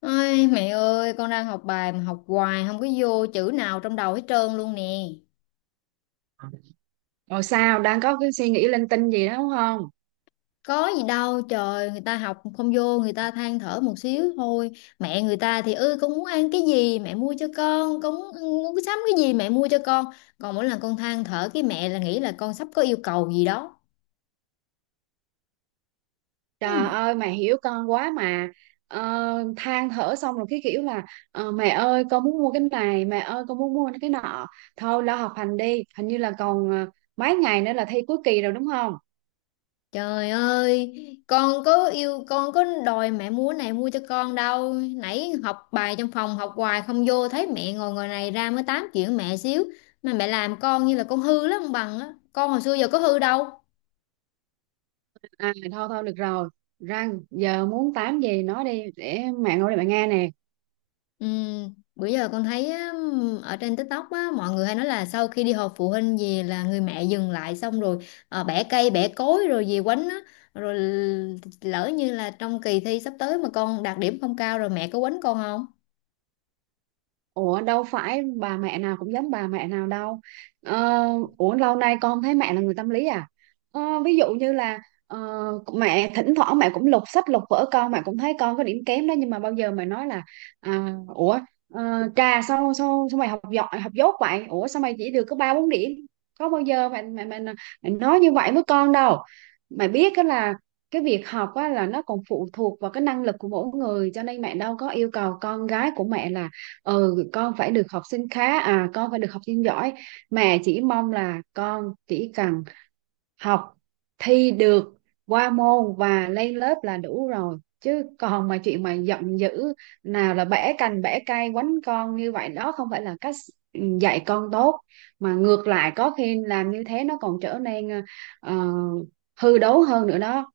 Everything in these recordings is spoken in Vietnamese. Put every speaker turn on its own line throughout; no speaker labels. Ôi, mẹ ơi, con đang học bài mà học hoài không có vô chữ nào trong đầu hết trơn luôn nè.
Rồi sao đang có cái suy nghĩ linh tinh gì đó đúng không?
Có gì đâu, trời, người ta học không vô, người ta than thở một xíu thôi. Mẹ người ta thì con muốn ăn cái gì mẹ mua cho con, muốn sắm cái gì mẹ mua cho con. Còn mỗi lần con than thở cái mẹ là nghĩ là con sắp có yêu cầu gì đó.
Trời
Ừ.
ơi mẹ hiểu con quá mà. ờ, Than thở xong rồi cái kiểu là mẹ ơi con muốn mua cái này, mẹ ơi con muốn mua cái nọ. Thôi lo học hành đi, hình như là còn mấy ngày nữa là thi cuối kỳ rồi đúng không?
Trời ơi, con có đòi mẹ múa này mua cho con đâu. Nãy học bài trong phòng học hoài không vô thấy mẹ ngồi ngồi này ra mới tám chuyện mẹ xíu mà mẹ làm con như là con hư lắm ông bằng á. Con hồi xưa giờ có hư đâu.
À thôi thôi được rồi, răng giờ muốn tám gì nói đi, để mẹ ngồi, để mẹ nghe nè.
Ừ, bữa giờ con thấy á, ở trên TikTok á, mọi người hay nói là sau khi đi họp phụ huynh về là người mẹ dừng lại xong rồi bẻ cây bẻ cối rồi về quánh á. Rồi lỡ như là trong kỳ thi sắp tới mà con đạt điểm không cao rồi mẹ có quánh con không?
Ủa đâu phải bà mẹ nào cũng giống bà mẹ nào đâu. Ờ, Ủa lâu nay con thấy mẹ là người tâm lý à. Ví dụ như là ờ, mẹ thỉnh thoảng mẹ cũng lục sách lục vở con, mẹ cũng thấy con có điểm kém đó. Nhưng mà bao giờ mẹ nói là à, Ủa ờ, trà sao, sao, sao mày học giỏi học dốt vậy? Ủa sao mày chỉ được có ba bốn điểm? Có bao giờ mẹ nói như vậy với con đâu. Mẹ biết đó là cái việc học á, là nó còn phụ thuộc vào cái năng lực của mỗi người, cho nên mẹ đâu có yêu cầu con gái của mẹ là ừ con phải được học sinh khá, à con phải được học sinh giỏi. Mẹ chỉ mong là con chỉ cần học, thi được qua môn và lên lớp là đủ rồi, chứ còn mà chuyện mà giận dữ nào là bẻ cành bẻ cây quánh con như vậy đó không phải là cách dạy con tốt. Mà ngược lại có khi làm như thế nó còn trở nên ờ, hư đốn hơn nữa đó.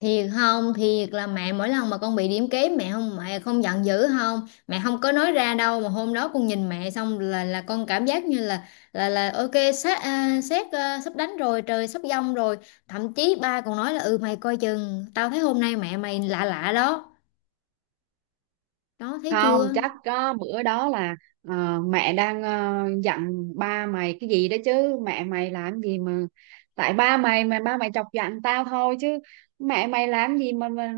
Thiệt không thiệt là mẹ mỗi lần mà con bị điểm kém mẹ không, mẹ không giận dữ không, mẹ không có nói ra đâu, mà hôm đó con nhìn mẹ xong là con cảm giác như là ok, sát à, sát à, sắp đánh rồi, trời sắp giông rồi. Thậm chí ba còn nói là ừ mày coi chừng tao thấy hôm nay mẹ mày lạ lạ đó. Đó thấy
Không
chưa?
chắc có bữa đó là mẹ đang dặn ba mày cái gì đó, chứ mẹ mày làm gì mà, tại ba mày mà ba mày chọc giận tao thôi, chứ mẹ mày làm gì mà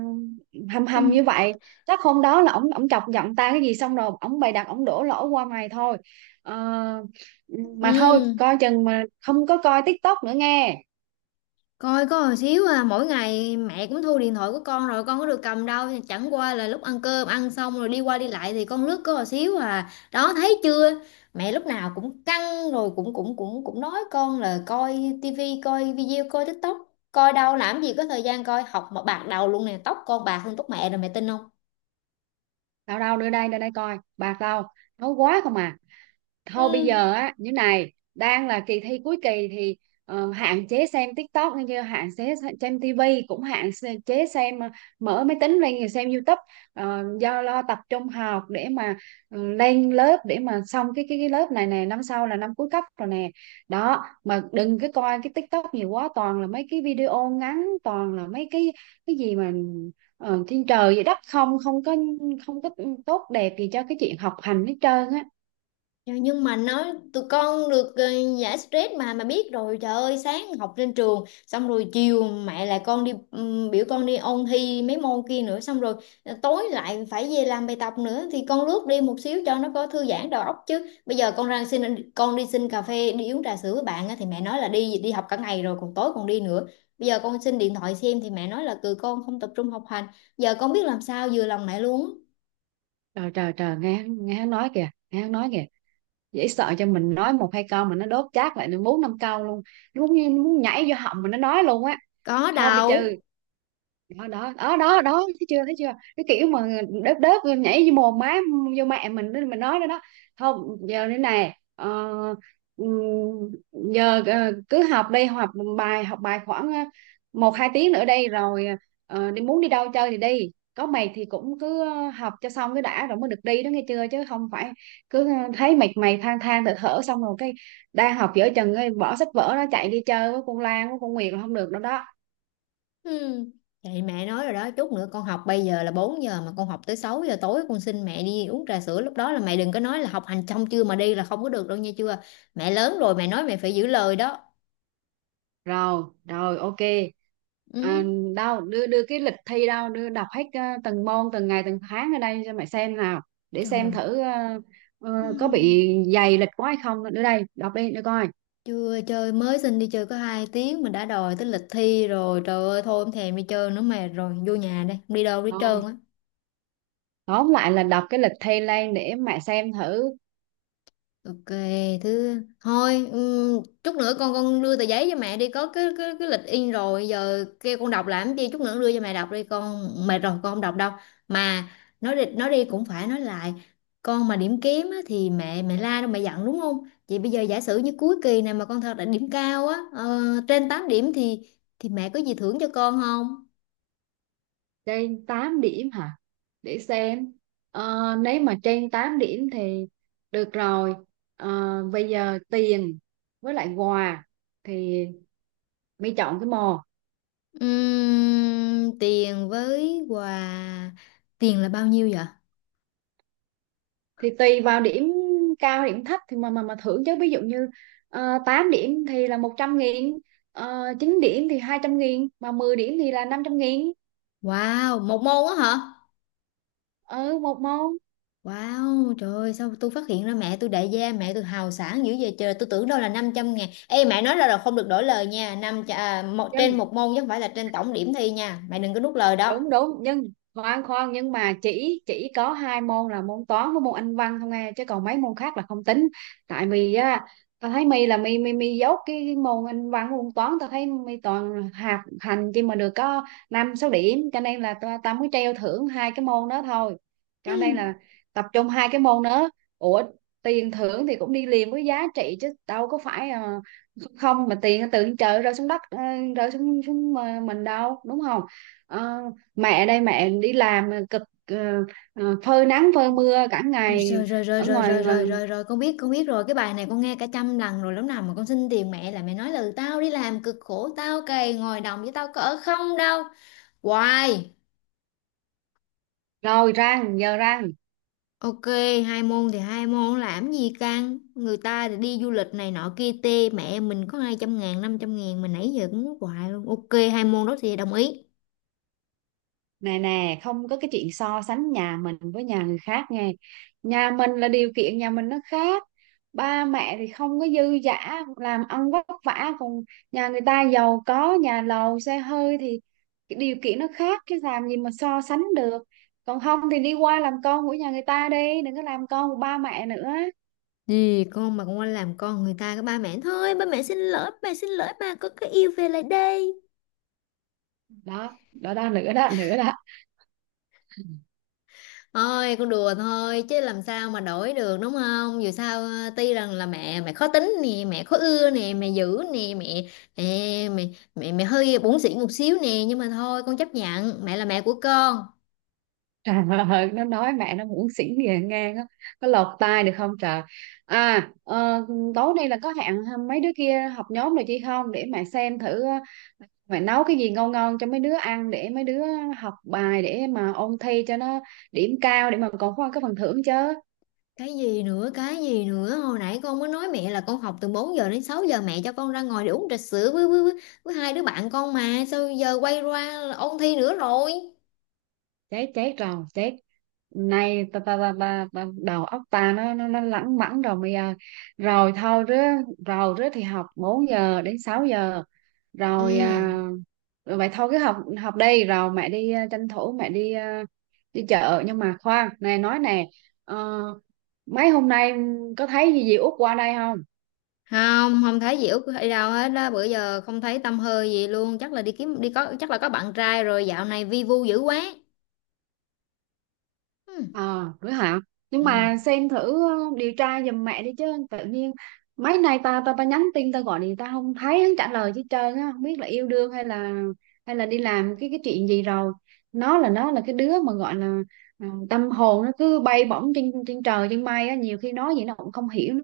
hầm
Ừ.
hầm như vậy. Chắc hôm đó là ổng ổng chọc giận tao cái gì xong rồi ổng bày đặt ổng đổ lỗi qua mày thôi. Ờ, mà thôi
Ừ.
coi chừng, mà không có coi TikTok nữa nghe.
Coi có hồi xíu à, mỗi ngày mẹ cũng thu điện thoại của con rồi con có được cầm đâu, chẳng qua là lúc ăn cơm ăn xong rồi đi qua đi lại thì con lướt có hồi xíu à. Đó thấy chưa? Mẹ lúc nào cũng căng rồi cũng cũng cũng cũng nói con là coi tivi, coi video, coi TikTok. Coi đâu làm gì có thời gian coi, học mà bạc đầu luôn nè, tóc con bạc hơn tóc mẹ rồi mẹ tin không?
Đâu đâu, đưa đây coi bạc đâu, nấu quá không à. Thôi bây
Ừ.
giờ á, như này đang là kỳ thi cuối kỳ thì hạn chế xem TikTok nghe chưa, hạn chế xem TV, cũng hạn chế xem, mở máy tính lên rồi xem YouTube. Do lo tập trung học, để mà lên lớp, để mà xong cái lớp này nè, năm sau là năm cuối cấp rồi nè. Đó mà đừng cái coi cái TikTok nhiều quá, toàn là mấy cái video ngắn, toàn là mấy cái gì mà trên trời vậy đất, không không có, không có tốt đẹp gì cho cái chuyện học hành hết trơn á.
Trời, nhưng mà nói tụi con được giải stress mà biết rồi, trời ơi sáng học trên trường xong rồi chiều mẹ lại con đi biểu con đi ôn thi mấy môn kia nữa, xong rồi tối lại phải về làm bài tập nữa thì con lướt đi một xíu cho nó có thư giãn đầu óc, chứ bây giờ con ra xin con đi xin cà phê đi uống trà sữa với bạn á, thì mẹ nói là đi đi học cả ngày rồi còn tối còn đi nữa. Bây giờ con xin điện thoại xem thì mẹ nói là từ con không tập trung học hành. Giờ con biết làm sao vừa lòng mẹ luôn á.
Trời trời trời, nghe hắn nói kìa, nghe hắn nói kìa, dễ sợ cho mình nói một hai câu mà nó đốt chát lại được bốn năm câu luôn. Nó muốn nhảy vô họng mà nó nói luôn á.
Có
Thôi bây giờ,
đâu.
đó đó đó đó đó thấy chưa, thấy chưa, cái kiểu mà đớp đớp nhảy vô mồm má, vô mẹ mình đó, mình nói đó đó. Không giờ thế này ừm, giờ cứ học đi, học bài, học bài khoảng một hai tiếng nữa đây rồi đi, muốn đi đâu chơi thì đi. Có mày thì cũng cứ học cho xong cái đã rồi mới được đi đó nghe chưa, chứ không phải cứ thấy mệt mày than thở thở xong rồi cái đang học dở chừng ấy, bỏ sách vở nó chạy đi chơi với con Lan với con Nguyệt là không được đâu đó.
Ừ. Vậy mẹ nói rồi đó, chút nữa con học, bây giờ là 4 giờ mà con học tới 6 giờ tối con xin mẹ đi uống trà sữa, lúc đó là mẹ đừng có nói là học hành xong chưa mà đi là không có được đâu nha, chưa. Mẹ lớn rồi mẹ nói mẹ phải giữ lời đó.
Rồi rồi, ok.
Ừ.
à, Đâu đưa đưa cái lịch thi đâu, đưa đọc hết từng môn từng ngày từng tháng ở đây cho mày xem nào, để xem
Trời.
thử ờ,
Ừ.
có bị dày lịch quá hay không, nữa đây đọc đi để coi.
Chưa chơi mới xin đi chơi có 2 tiếng mà đã đòi tới lịch thi rồi. Trời ơi thôi không thèm đi chơi nữa, mệt rồi, vô nhà đây, không đi đâu đi
Thôi
trơn á.
tóm lại là đọc cái lịch thi lên để mẹ xem thử
Ok, thôi chút nữa con đưa tờ giấy cho mẹ đi, có cái lịch in rồi giờ kêu con đọc làm gì, chút nữa đưa cho mẹ đọc đi, con mệt rồi con không đọc đâu. Mà nói đi cũng phải nói lại, con mà điểm kém á, thì mẹ mẹ la đâu, mẹ giận đúng không? Vậy bây giờ giả sử như cuối kỳ này mà con thật là điểm cao á, ờ, trên 8 điểm thì mẹ có gì thưởng cho con không?
trên 8 điểm hả. Để xem. Nếu mà trên 8 điểm thì được rồi. Bây giờ tiền với lại quà thì mi chọn cái mò.
Tiền với quà, tiền là bao nhiêu vậy?
Thì tùy vào điểm cao điểm thấp thì mà thưởng chứ, ví dụ như 8 điểm thì là 100.000, uh, 9 điểm thì 200.000, mà 10 điểm thì là 500.000.
Wow, một môn á hả?
Ừ một môn.
Wow, trời ơi, sao tôi phát hiện ra mẹ tôi đại gia, mẹ tôi hào sảng dữ vậy trời, tôi tưởng đâu là 500.000. Ê, mẹ nói ra là không được đổi lời nha, trên
Dân
một môn chứ không phải là trên tổng điểm thi nha, mẹ đừng có nuốt lời đó.
đúng đúng, nhưng khoan khoan, nhưng mà chỉ có hai môn là môn toán với môn anh văn không nghe, chứ còn mấy môn khác là không tính. Tại vì á tao thấy mi là mi mi mi dốt cái môn anh văn môn toán, tao thấy mi toàn hạt hành chỉ mà được có năm sáu điểm, cho nên là tao tao mới treo thưởng hai cái môn đó thôi, cho nên
Hmm.
là tập trung hai cái môn đó. Ủa tiền thưởng thì cũng đi liền với giá trị chứ, đâu có phải không, mà tiền từ trên trời rơi xuống đất, rơi xuống xuống mình đâu đúng không. Ờ, Mẹ đây mẹ đi làm cực, phơi nắng phơi mưa cả
Rồi,
ngày
rồi, rồi, rồi,
ở
rồi,
ngoài.
rồi, rồi, rồi, con biết rồi, cái bài này con nghe cả trăm lần rồi, lúc nào mà con xin tiền mẹ là mẹ nói là tao đi làm cực khổ, tao cày ngồi đồng với tao có ở không đâu. Hoài.
Rồi răng giờ răng.
Ok, hai môn thì hai môn làm gì căng. Người ta thì đi du lịch này nọ kia tê. Mẹ mình có 200.000, 500.000. Mà nãy giờ cũng muốn hoài luôn. Ok, hai môn đó thì đồng ý.
Nè nè, không có cái chuyện so sánh nhà mình với nhà người khác nghe, nhà mình là điều kiện nhà mình nó khác, ba mẹ thì không có dư dả làm ăn vất vả, còn nhà người ta giàu có nhà lầu xe hơi thì cái điều kiện nó khác, chứ làm gì mà so sánh được. Còn không thì đi qua làm con của nhà người ta đi, đừng có làm con của ba mẹ nữa.
Gì con mà con qua làm con người ta cái ba mẹ. Thôi ba mẹ xin lỗi, ba mẹ xin lỗi ba. Con cái yêu về lại đây.
Đó đó đó, nữa đó, nữa đó.
Thôi con đùa thôi chứ làm sao mà đổi được, đúng không? Dù sao tuy rằng là mẹ mẹ khó tính nè, mẹ khó ưa nè, mẹ dữ nè, mẹ, ê, mẹ hơi bủn xỉn một xíu nè, nhưng mà thôi con chấp nhận, mẹ là mẹ của con.
Trời ơi nó nói mẹ nó muốn xỉn về ngang á, có lọt tai được không trời. à ờ, Tối nay là có hẹn mấy đứa kia học nhóm rồi chị không, để mẹ xem thử mẹ nấu cái gì ngon ngon cho mấy đứa ăn, để mấy đứa học bài, để mà ôn thi cho nó điểm cao, để mà còn có cái phần thưởng chứ.
Cái gì nữa cái gì nữa, hồi nãy con mới nói mẹ là con học từ 4 giờ đến 6 giờ mẹ cho con ra ngoài để uống trà sữa với, với hai đứa bạn con, mà sao giờ quay qua là ôn thi nữa rồi.
Chết chết rồi chết, nay ta đầu óc ta nó lẳng mẳng rồi mày ơi. Rồi thôi rứa, rồi rứa thì học 4 giờ đến 6 giờ rồi.
Ừ,
Rồi vậy thôi cứ học. Học đi rồi mẹ đi, tranh thủ mẹ đi đi chợ. Nhưng mà khoan này nói nè, ờ, mấy hôm nay có thấy gì dì Út qua đây không?
không không thấy gì út hay đâu hết đó, bữa giờ không thấy tâm hơi gì luôn, chắc là đi kiếm đi có, chắc là có bạn trai rồi, dạo này vi vu dữ quá. Ừ.
Ờ, Nữa hả? Nhưng
Ừ.
mà xem thử điều tra giùm mẹ đi chứ, tự nhiên mấy nay ta ta ta nhắn tin ta gọi thì ta không thấy hắn trả lời chứ trời, nó không biết là yêu đương hay là, hay là đi làm cái chuyện gì rồi. Nó là cái đứa mà gọi là tâm hồn nó cứ bay bổng trên trên trời trên mây á, nhiều khi nói gì nó cũng không hiểu, nó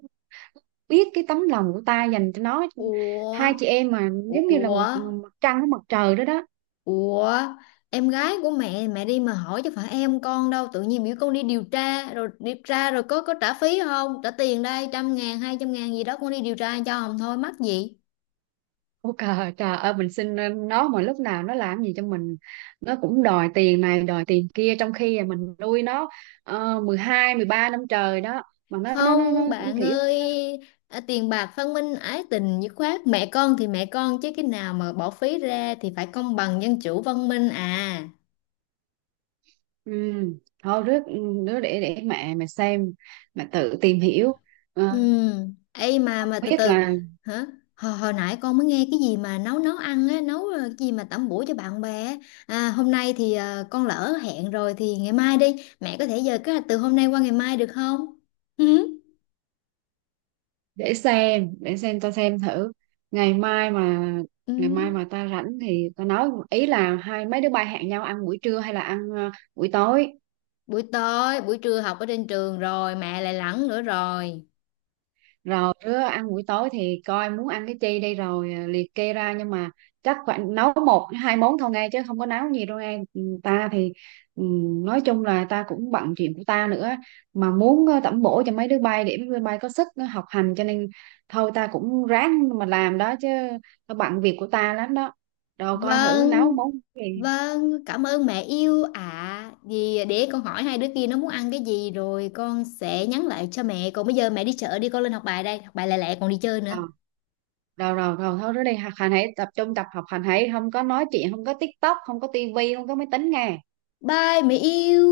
biết cái tấm lòng của ta dành cho nó.
Ủa.
Hai chị em mà giống như là
Ủa.
một mặt trăng với mặt trời đó đó.
Ủa, em gái của mẹ mẹ đi mà hỏi chứ phải em con đâu, tự nhiên biểu con đi điều tra, rồi điều tra rồi có trả phí không, trả tiền đây, trăm ngàn hai trăm ngàn gì đó, con đi điều tra cho không thôi mắc gì.
Ủa trời, trời ơi, mình xin nó mà lúc nào nó làm gì cho mình nó cũng đòi tiền này đòi tiền kia, trong khi là mình nuôi nó 12 13 năm trời đó, mà nó
Không
cũng
bạn
kiểu nó,
ơi,
nó.
à, tiền bạc phân minh, ái tình dứt khoát, mẹ con thì mẹ con chứ cái nào mà bỏ phí ra thì phải công bằng dân chủ văn minh à.
Ừ. Thôi rước đứa để mẹ mà xem, mà tự tìm hiểu.
Ừ,
Ờ,
ấy mà
Không
từ
biết
từ.
là.
Hả? Hồi nãy con mới nghe cái gì mà nấu nấu ăn á, nấu cái gì mà tẩm bổ cho bạn bè á. À, hôm nay thì con lỡ hẹn rồi thì ngày mai đi. Mẹ có thể giờ kế hoạch từ hôm nay qua ngày mai được không? Ừ.
Để xem tao xem thử, ngày mai mà
Ừ.
ngày mai mà ta rảnh thì tao nói ý là hai mấy đứa bay hẹn nhau ăn buổi trưa hay là ăn buổi tối.
Buổi tối, buổi trưa học ở trên trường rồi, mẹ lại lẳng nữa rồi.
Rồi đứa ăn buổi tối thì coi muốn ăn cái chi đi, rồi liệt kê ra, nhưng mà chắc khoảng nấu một hai món thôi nghe, chứ không có nấu nhiều đâu ngay. Ta thì ừ, nói chung là ta cũng bận chuyện của ta nữa, mà muốn tẩm bổ cho mấy đứa bay để mấy đứa bay có sức nó học hành, cho nên thôi ta cũng ráng mà làm đó chứ, ta bận việc của ta lắm đó. Rồi coi thử nấu
Vâng,
món gì.
vâng, cảm ơn mẹ yêu ạ. Vì để con hỏi hai đứa kia nó muốn ăn cái gì rồi con sẽ nhắn lại cho mẹ. Còn bây giờ mẹ đi chợ đi, con lên học bài đây, học bài lẹ lẹ còn đi chơi nữa.
Ờ rồi rồi rồi thôi, đó đi học hành hãy tập trung tập, học hành hãy, không có nói chuyện, không có TikTok, không có tivi, không có máy tính nghe.
Bye mẹ yêu.